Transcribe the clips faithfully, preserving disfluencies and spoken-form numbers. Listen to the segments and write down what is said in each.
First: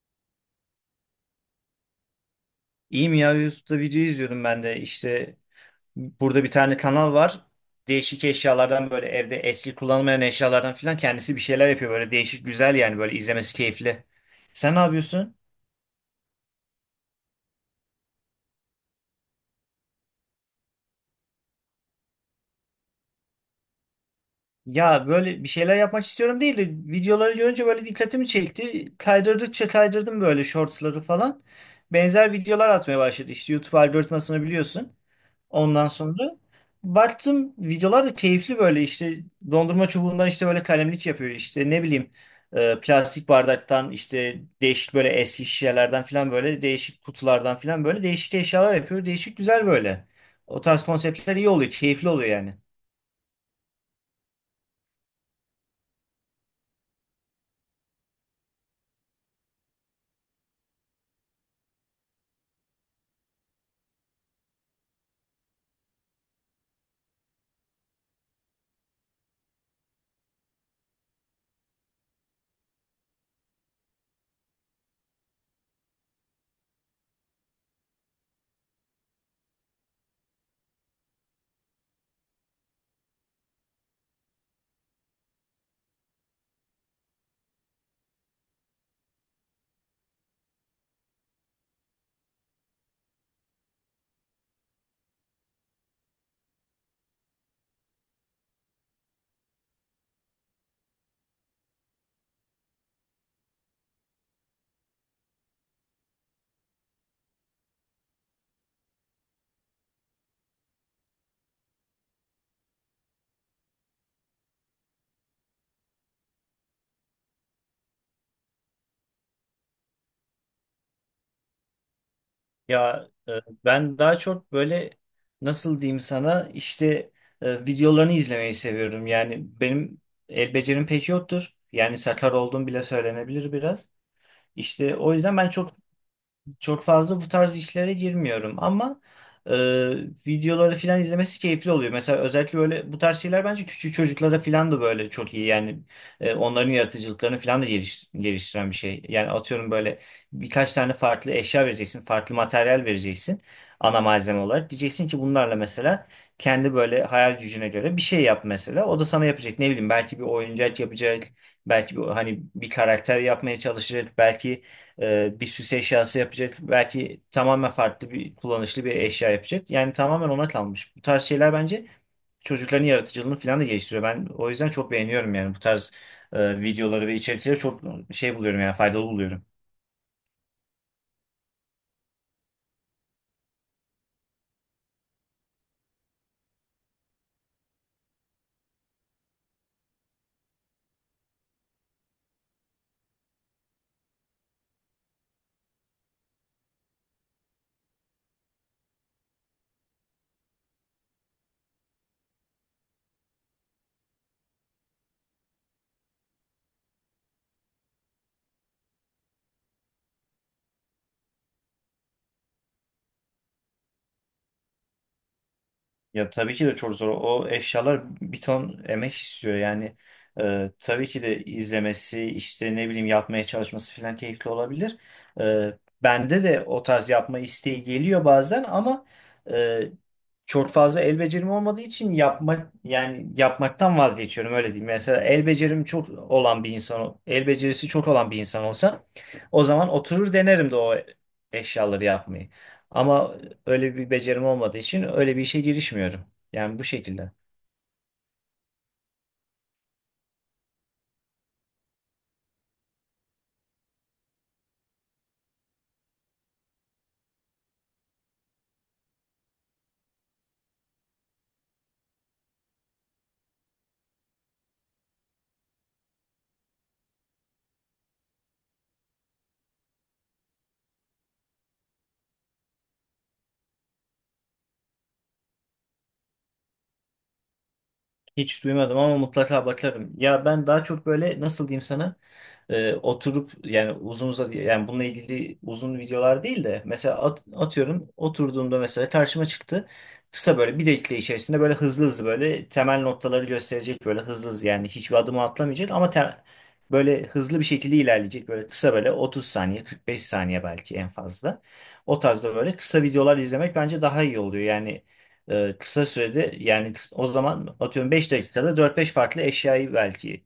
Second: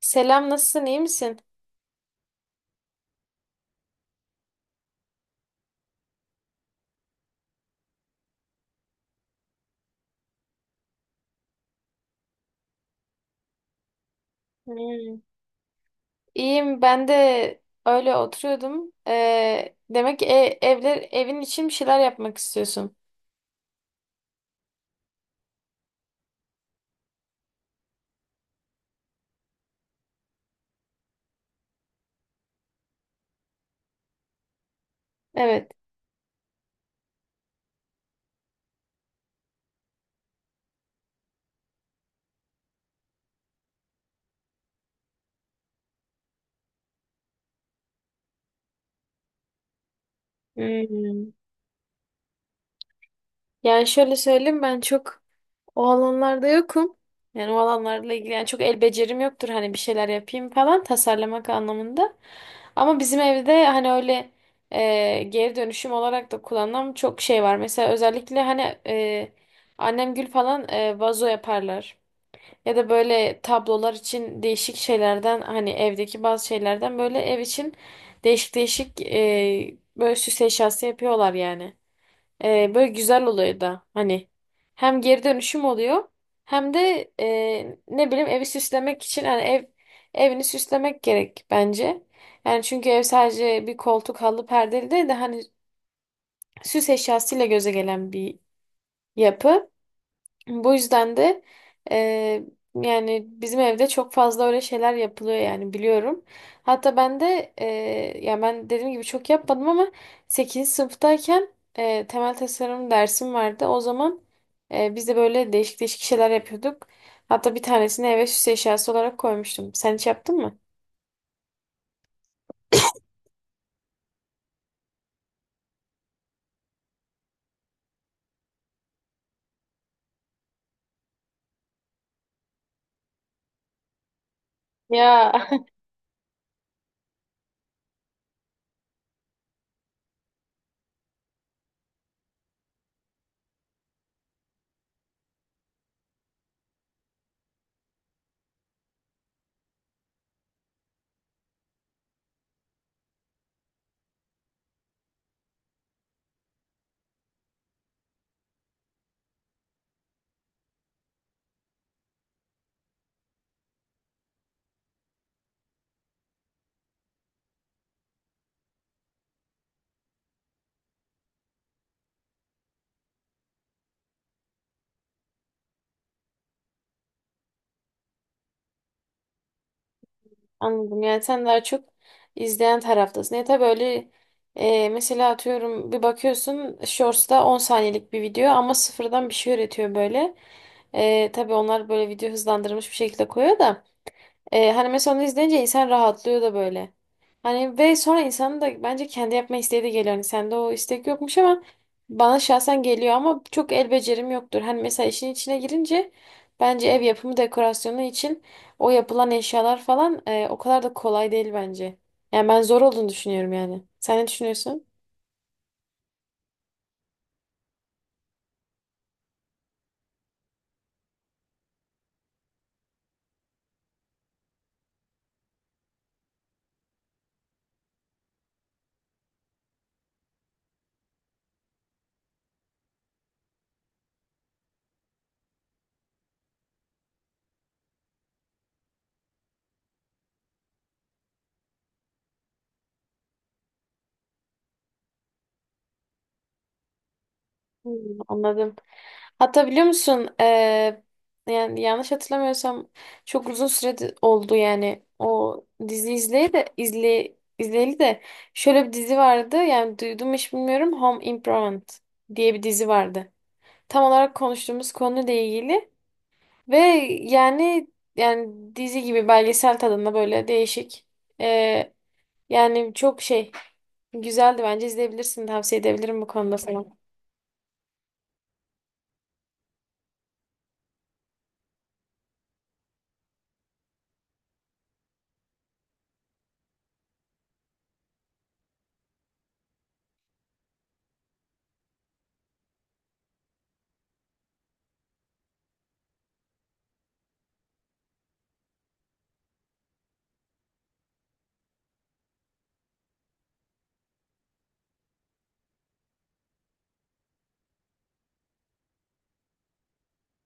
Selam, nasılsın? İyi misin? İyiyim ya YouTube'da video izliyordum ben de işte burada bir tane kanal var değişik eşyalardan böyle evde eski kullanılmayan eşyalardan filan kendisi bir şeyler yapıyor böyle değişik güzel yani böyle izlemesi keyifli. Sen ne Hmm. yapıyorsun? İyiyim, ben de öyle oturuyordum. Ee, demek ki e- evler evin için bir şeyler yapmak istiyorsun. Ya böyle bir şeyler yapmak istiyorum değil de videoları görünce böyle dikkatimi çekti kaydırdıkça kaydırdım böyle shortsları falan benzer videolar atmaya başladı işte YouTube algoritmasını biliyorsun. Evet. Ondan sonra baktım videolar da keyifli böyle işte dondurma çubuğundan işte böyle kalemlik yapıyor işte ne bileyim e, plastik bardaktan işte değişik böyle eski şişelerden falan böyle değişik kutulardan falan böyle değişik eşyalar yapıyor. Değişik güzel böyle. O tarz Hmm. konseptler iyi oluyor, keyifli oluyor yani. Yani şöyle söyleyeyim, ben çok o alanlarda yokum. Yani o alanlarla ilgili, yani çok el becerim yoktur, hani bir şeyler yapayım falan, tasarlamak anlamında. Ama bizim evde hani öyle e, geri dönüşüm olarak da kullanılan çok şey var. Mesela özellikle hani e, annem gül falan e, vazo yaparlar. Ya da böyle tablolar için değişik şeylerden, hani evdeki bazı şeylerden, böyle ev için değişik değişik e, böyle süs eşyası yapıyorlar yani. E, böyle güzel oluyor da, hani hem geri dönüşüm oluyor, hem de e, ne bileyim, evi süslemek için. Hani ev evini süslemek gerek bence. Yani çünkü ev sadece bir koltuk, halı, perdeli değil de, hani süs eşyasıyla göze gelen bir yapı. Bu yüzden de eee, yani bizim evde çok fazla öyle şeyler yapılıyor yani, biliyorum. Hatta ben de eee, ya, ben dediğim gibi çok yapmadım ama sekizinci sınıftayken eee, temel tasarım dersim vardı. O zaman eee, biz de böyle değişik değişik şeyler yapıyorduk. Hatta bir tanesini eve süs eşyası olarak koymuştum. Sen hiç yaptın mı? Ya e, ben daha çok böyle nasıl diyeyim sana işte e, videolarını izlemeyi seviyorum. Yani benim el becerim pek yoktur. Yani sakar olduğum bile söylenebilir biraz. İşte o Ya. yüzden ben çok çok fazla bu tarz işlere girmiyorum ama e, videoları falan izlemesi keyifli oluyor. Mesela özellikle böyle bu tarz şeyler bence küçük çocuklara falan da böyle çok iyi. Yani e, onların yaratıcılıklarını falan da geliş- geliştiren bir şey. Yani atıyorum böyle birkaç tane farklı eşya vereceksin, farklı materyal vereceksin ana malzeme olarak. Diyeceksin ki bunlarla mesela kendi böyle hayal gücüne göre bir şey yap mesela. O da sana yapacak ne bileyim belki bir oyuncak yapacak. Belki bir, hani bir karakter yapmaya çalışacak. Belki e, bir süs eşyası yapacak. Belki tamamen farklı bir kullanışlı bir eşya yapacak. Yani tamamen ona kalmış. Bu tarz şeyler bence çocukların yaratıcılığını falan da geliştiriyor. Ben o yüzden çok beğeniyorum yani bu tarz e, videoları ve içerikleri çok şey buluyorum yani faydalı buluyorum. Anladım. Yani sen daha çok izleyen taraftasın. Ya tabii, öyle. E, mesela atıyorum, bir bakıyorsun Shorts'ta on saniyelik bir video, ama sıfırdan bir şey üretiyor böyle. E, tabii onlar böyle video hızlandırılmış bir şekilde koyuyor da. Ee, hani mesela onu izleyince insan rahatlıyor da böyle. Hani ve sonra insanın da bence kendi yapma isteği de geliyor. Hani sende o istek yokmuş, ama bana şahsen geliyor. Ama çok el becerim yoktur. Hani mesela işin içine girince, bence ev yapımı dekorasyonu için o yapılan eşyalar falan e, o kadar da kolay değil bence. Yani ben zor olduğunu düşünüyorum yani. Sen ne düşünüyorsun? Ya tabii ki de çok zor. O eşyalar bir ton emek istiyor. Yani e, tabii ki de izlemesi, işte ne bileyim yapmaya çalışması falan keyifli olabilir. E, bende de o tarz yapma isteği geliyor bazen ama e, çok fazla el becerim olmadığı için yapmak yani yapmaktan vazgeçiyorum öyle diyeyim. Mesela el becerim çok olan bir insan, el becerisi çok olan bir insan olsa o zaman oturur denerim de o eşyaları yapmayı. Ama Öyle bir becerim olmadığı için öyle bir işe girişmiyorum. Yani bu şekilde. Hmm. Anladım. Hatta biliyor musun eee, yani yanlış hatırlamıyorsam çok uzun süre de- oldu yani o dizi izleyeli de izle, izleyeli de, şöyle bir dizi vardı, yani duydum mu hiç bilmiyorum, Home Improvement diye bir dizi vardı. Tam olarak konuştuğumuz konuyla ilgili ve yani yani dizi gibi, belgesel tadında, böyle değişik eee, yani çok şey, güzeldi bence. İzleyebilirsin tavsiye edebilirim bu konuda sana. Hiç duymadım ama mutlaka bakarım. Ya ben daha çok böyle nasıl diyeyim sana? E, oturup yani uzun uzadı yani bununla ilgili uzun videolar değil de mesela at- atıyorum oturduğumda mesela karşıma çıktı. Kısa böyle bir dakika içerisinde böyle hızlı hızlı böyle temel noktaları gösterecek böyle hızlı hızlı yani hiçbir adımı atlamayacak ama te- böyle hızlı bir şekilde ilerleyecek böyle kısa böyle otuz saniye kırk beş saniye belki en fazla. O tarzda böyle kısa videolar izlemek bence daha iyi oluyor. Yani e, kısa sürede yani kıs- o zaman atıyorum beş dakikada dört beş farklı eşyayı belki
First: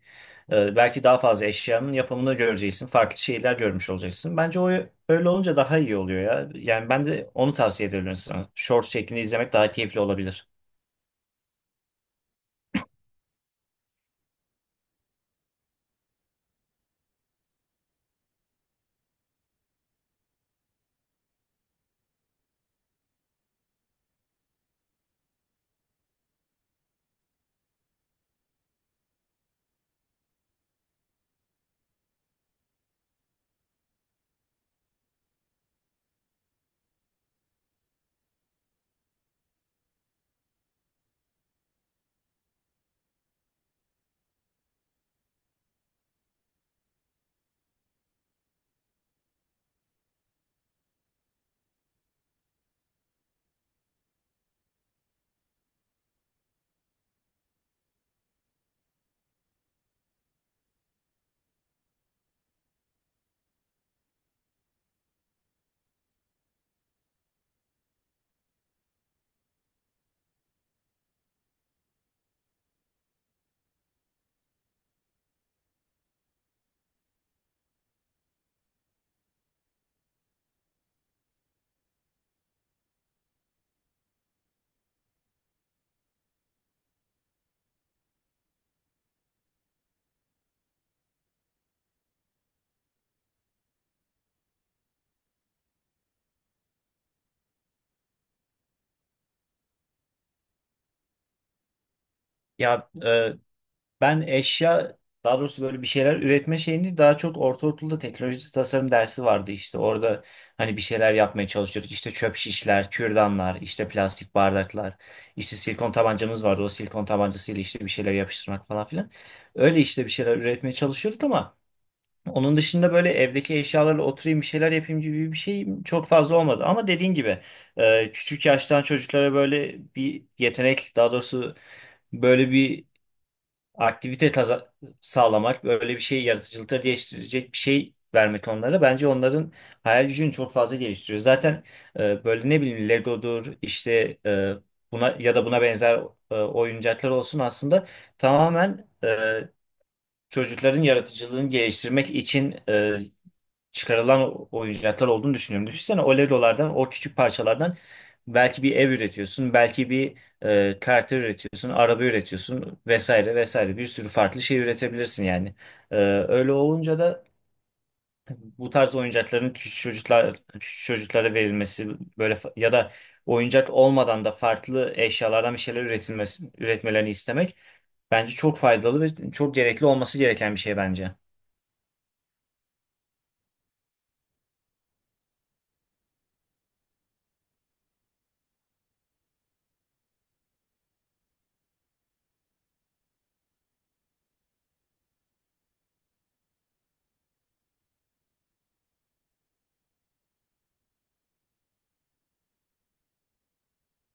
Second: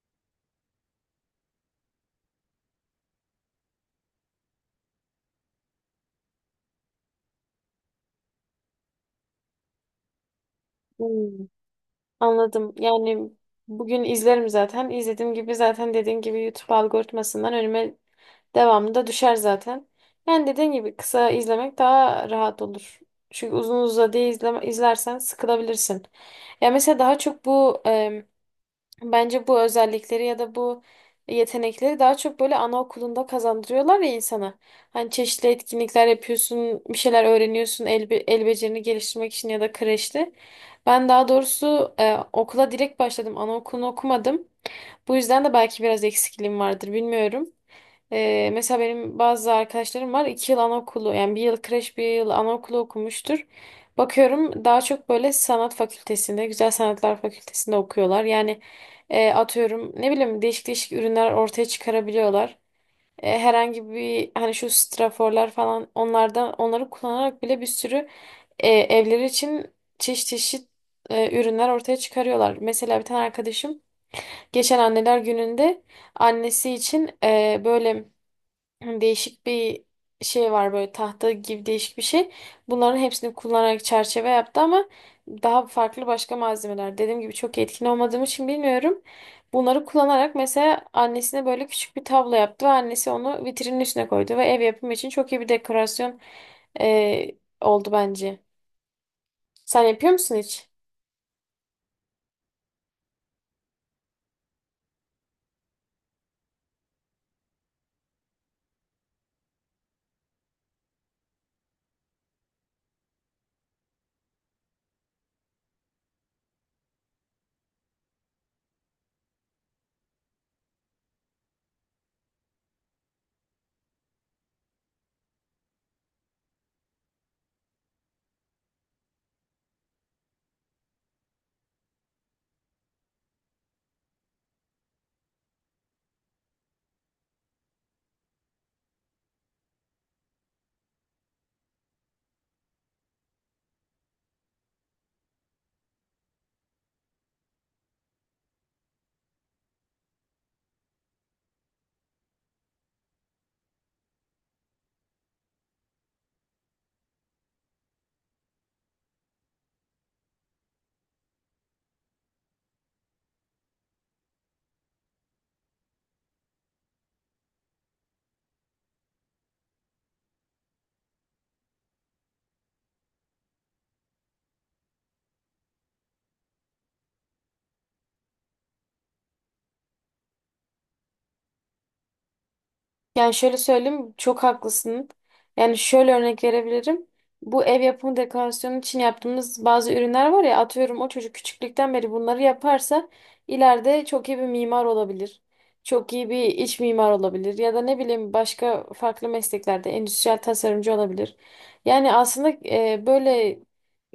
ee, belki daha fazla eşyanın yapımını göreceksin. Farklı şeyler görmüş olacaksın. Bence o öyle olunca daha iyi oluyor ya. Yani ben de onu tavsiye ediyorum sana. Short şeklinde izlemek daha keyifli olabilir. Hmm. Anladım. Yani bugün izlerim zaten. İzlediğim gibi zaten, dediğin gibi YouTube algoritmasından önüme devamlı da düşer zaten. Yani dediğin gibi kısa izlemek daha rahat olur. Çünkü uzun uzadıya izleme, izlersen sıkılabilirsin. Ya mesela daha çok bu Bence bu özellikleri ya da bu yetenekleri daha çok böyle anaokulunda kazandırıyorlar ya insana. Hani çeşitli etkinlikler yapıyorsun, bir şeyler öğreniyorsun el, be- el becerini geliştirmek için, ya da kreşte. Ben daha doğrusu e, okula direkt başladım. Anaokulunu okumadım. Bu yüzden de belki biraz eksikliğim vardır, bilmiyorum. Ee, mesela benim bazı arkadaşlarım var, iki yıl anaokulu, yani bir yıl kreş, bir yıl anaokulu okumuştur. Bakıyorum daha çok böyle sanat fakültesinde, güzel sanatlar fakültesinde okuyorlar. Yani e, atıyorum, ne bileyim, değişik değişik ürünler ortaya çıkarabiliyorlar. E, herhangi bir, hani şu straforlar falan, onlardan onları kullanarak bile bir sürü e, evleri için çeşit çeşit e, ürünler ortaya çıkarıyorlar. Mesela bir tane arkadaşım geçen anneler gününde annesi için e, böyle, hani değişik bir şey var, böyle tahta gibi değişik bir şey. Bunların hepsini kullanarak çerçeve yaptı, ama daha farklı başka malzemeler. Dediğim gibi çok etkin olmadığım için bilmiyorum. Bunları kullanarak mesela annesine böyle küçük bir tablo yaptı, ve annesi onu vitrinin üstüne koydu, ve ev yapımı için çok iyi bir dekorasyon eee, oldu bence. Sen yapıyor musun hiç? Ya e, ben eşya daha doğrusu böyle bir şeyler üretme şeyini daha çok ortaokulda teknoloji tasarım dersi vardı işte. Orada hani bir şeyler yapmaya çalışıyorduk. İşte çöp şişler, kürdanlar, işte plastik bardaklar, işte silikon tabancamız vardı. O silikon tabancasıyla işte bir şeyler yapıştırmak falan filan. Öyle işte bir şeyler üretmeye çalışıyorduk ama Onun dışında böyle evdeki eşyalarla oturayım bir şeyler yapayım gibi bir şey çok fazla olmadı. Ama dediğin gibi e, küçük yaştan çocuklara böyle bir yetenek daha doğrusu böyle bir aktivite kaza- sağlamak, böyle bir şey yaratıcılıkları geliştirecek bir şey vermek onlara bence onların hayal gücünü çok fazla geliştiriyor. Zaten e, böyle ne bileyim Lego'dur işte e, buna ya da buna benzer e, oyuncaklar olsun aslında tamamen e, çocukların yaratıcılığını geliştirmek için e, çıkarılan oyuncaklar olduğunu düşünüyorum. Düşünsene o Legolardan, o küçük parçalardan belki bir ev üretiyorsun, belki bir e, karakter üretiyorsun, araba üretiyorsun vesaire vesaire bir sürü farklı şey üretebilirsin yani. E, öyle olunca da bu tarz oyuncakların küçük çocuklar küçük çocuklara verilmesi böyle fa- ya da oyuncak olmadan da farklı eşyalardan bir şeyler üretilmesi üretmelerini istemek bence çok faydalı ve çok gerekli olması gereken bir şey bence. Yani şöyle söyleyeyim, çok haklısın. Yani şöyle örnek verebilirim. Bu ev yapımı dekorasyonu için yaptığımız bazı ürünler var ya, atıyorum o çocuk küçüklükten beri bunları yaparsa ileride çok iyi bir mimar olabilir. Çok iyi bir iç mimar olabilir, ya da ne bileyim, başka farklı mesleklerde endüstriyel tasarımcı olabilir. Yani aslında e, böyle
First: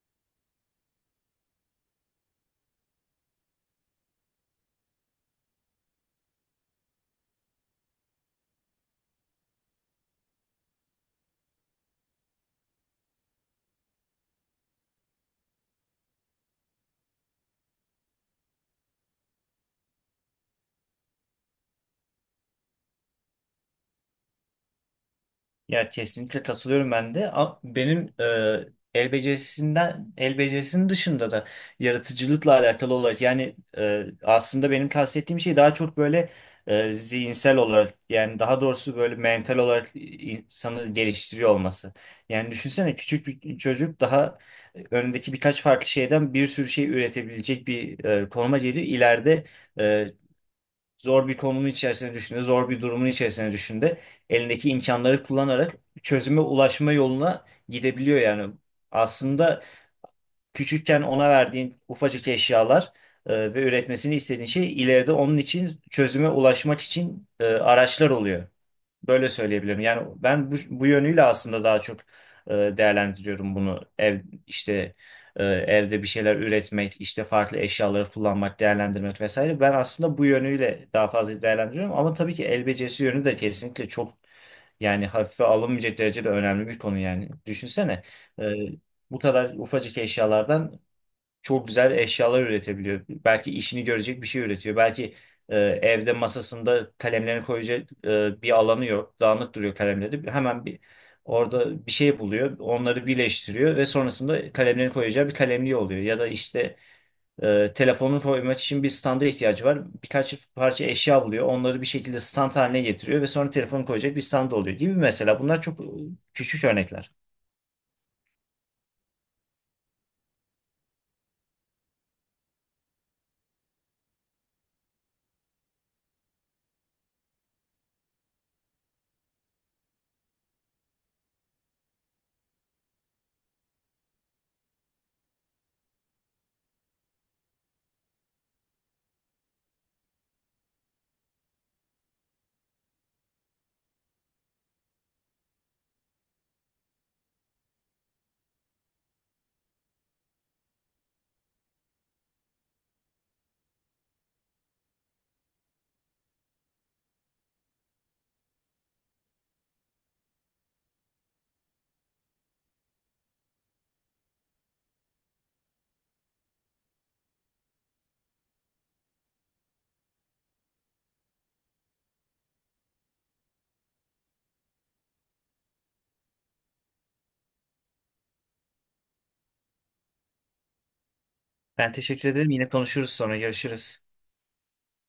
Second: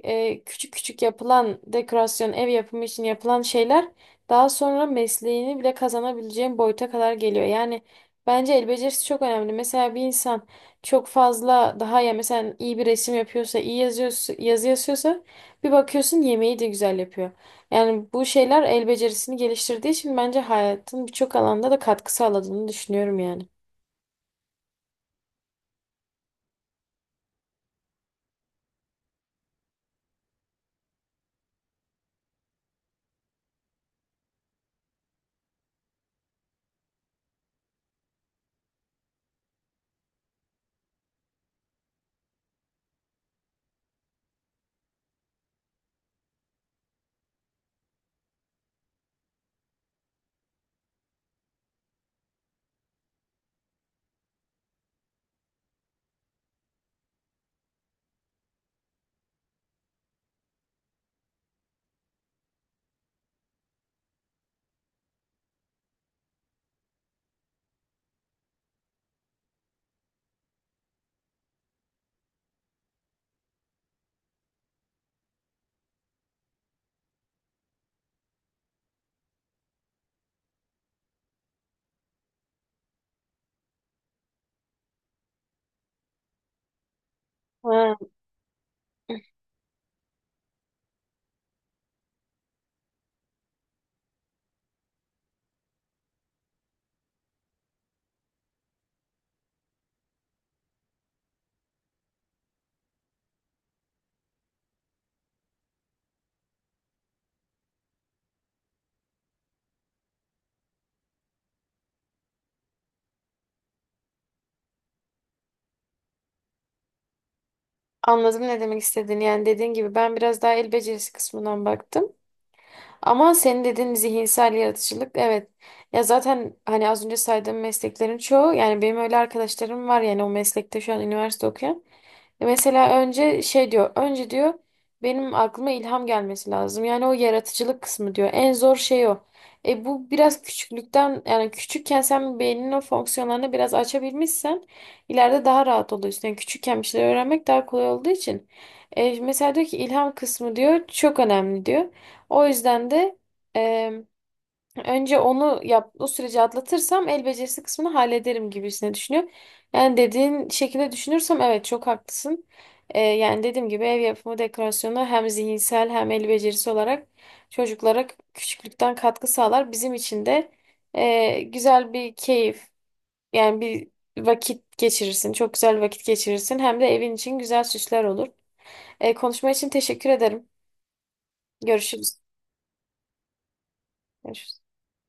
e, küçük küçük yapılan dekorasyon, ev yapımı için yapılan şeyler daha sonra mesleğini bile kazanabileceğin boyuta kadar geliyor. Yani bence el becerisi çok önemli. Mesela bir insan çok fazla, daha ya, mesela iyi bir resim yapıyorsa, iyi yazıyorsa, yazı yazıyorsa, bir bakıyorsun yemeği de güzel yapıyor. Yani bu şeyler el becerisini geliştirdiği için bence hayatın birçok alanda da katkı sağladığını düşünüyorum yani. Ya kesinlikle katılıyorum ben de. A- Benim e, el becerisinden el becerisinin dışında da yaratıcılıkla alakalı olarak yani e, aslında benim kastettiğim şey daha çok böyle e, zihinsel olarak yani daha doğrusu böyle mental olarak insanı geliştiriyor olması. Yani düşünsene küçük bir çocuk daha e, önündeki birkaç farklı şeyden bir sürü şey üretebilecek bir e, konuma geliyor. İleride e, zor bir konumun içerisine düşündü, zor bir durumun içerisine düşündü. Elindeki imkanları kullanarak çözüme ulaşma yoluna gidebiliyor yani. Aslında küçükken ona verdiğin ufacık eşyalar e, ve üretmesini istediğin şey ileride onun için çözüme ulaşmak için e, araçlar oluyor. Böyle söyleyebilirim. Yani ben bu, bu yönüyle aslında daha çok e, değerlendiriyorum bunu. Ev işte e, evde bir şeyler üretmek, işte farklı eşyaları kullanmak, değerlendirmek vesaire. Ben aslında bu yönüyle daha fazla değerlendiriyorum ama tabii ki el becerisi yönü de kesinlikle çok yani hafife alınmayacak derecede önemli bir konu yani. Ha, Düşünsene e, bu kadar ufacık eşyalardan çok güzel eşyalar üretebiliyor. Belki işini görecek bir şey üretiyor. Belki e, evde masasında kalemlerini koyacak e, bir alanı yok. Dağınık duruyor kalemleri. Hemen bir orada bir şey buluyor. Onları birleştiriyor ve sonrasında kalemlerini koyacağı bir kalemliği oluyor. Ya da işte e, telefonunu koymak için bir standa ihtiyacı var. Birkaç parça eşya buluyor. Onları bir şekilde stand haline getiriyor ve sonra telefonu koyacak bir stand oluyor gibi mesela. Bunlar çok e, küçük örnekler. anladım ne demek istediğini. Yani dediğin gibi ben biraz daha el becerisi kısmından baktım. Ama senin dediğin zihinsel yaratıcılık, evet. Ya zaten hani az önce saydığım mesleklerin çoğu, yani benim öyle arkadaşlarım var yani, o meslekte şu an üniversite okuyan. E, Mesela önce şey diyor, önce diyor benim aklıma ilham gelmesi lazım. Yani o yaratıcılık kısmı diyor. En zor şey o. E bu biraz küçüklükten, yani küçükken sen beyninin o fonksiyonlarını biraz açabilmişsen ileride daha rahat oluyorsun. Yani küçükken bir şeyler öğrenmek daha kolay olduğu için. E, mesela diyor ki, ilham kısmı diyor çok önemli diyor. O yüzden de önce onu yap, o süreci atlatırsam el becerisi kısmını hallederim gibisine düşünüyorum. Yani dediğin şekilde düşünürsem, evet, çok haklısın. Ee, yani dediğim gibi, ev yapımı dekorasyonu hem zihinsel hem el becerisi olarak çocuklara küçüklükten katkı sağlar. Bizim için de e, güzel bir keyif, yani bir vakit geçirirsin. Çok güzel vakit geçirirsin. Hem de evin için güzel süsler olur. E, konuşma için teşekkür ederim. Ben Görüşürüz. teşekkür ederim. Yine konuşuruz sonra. Görüşürüz. Görüşürüz.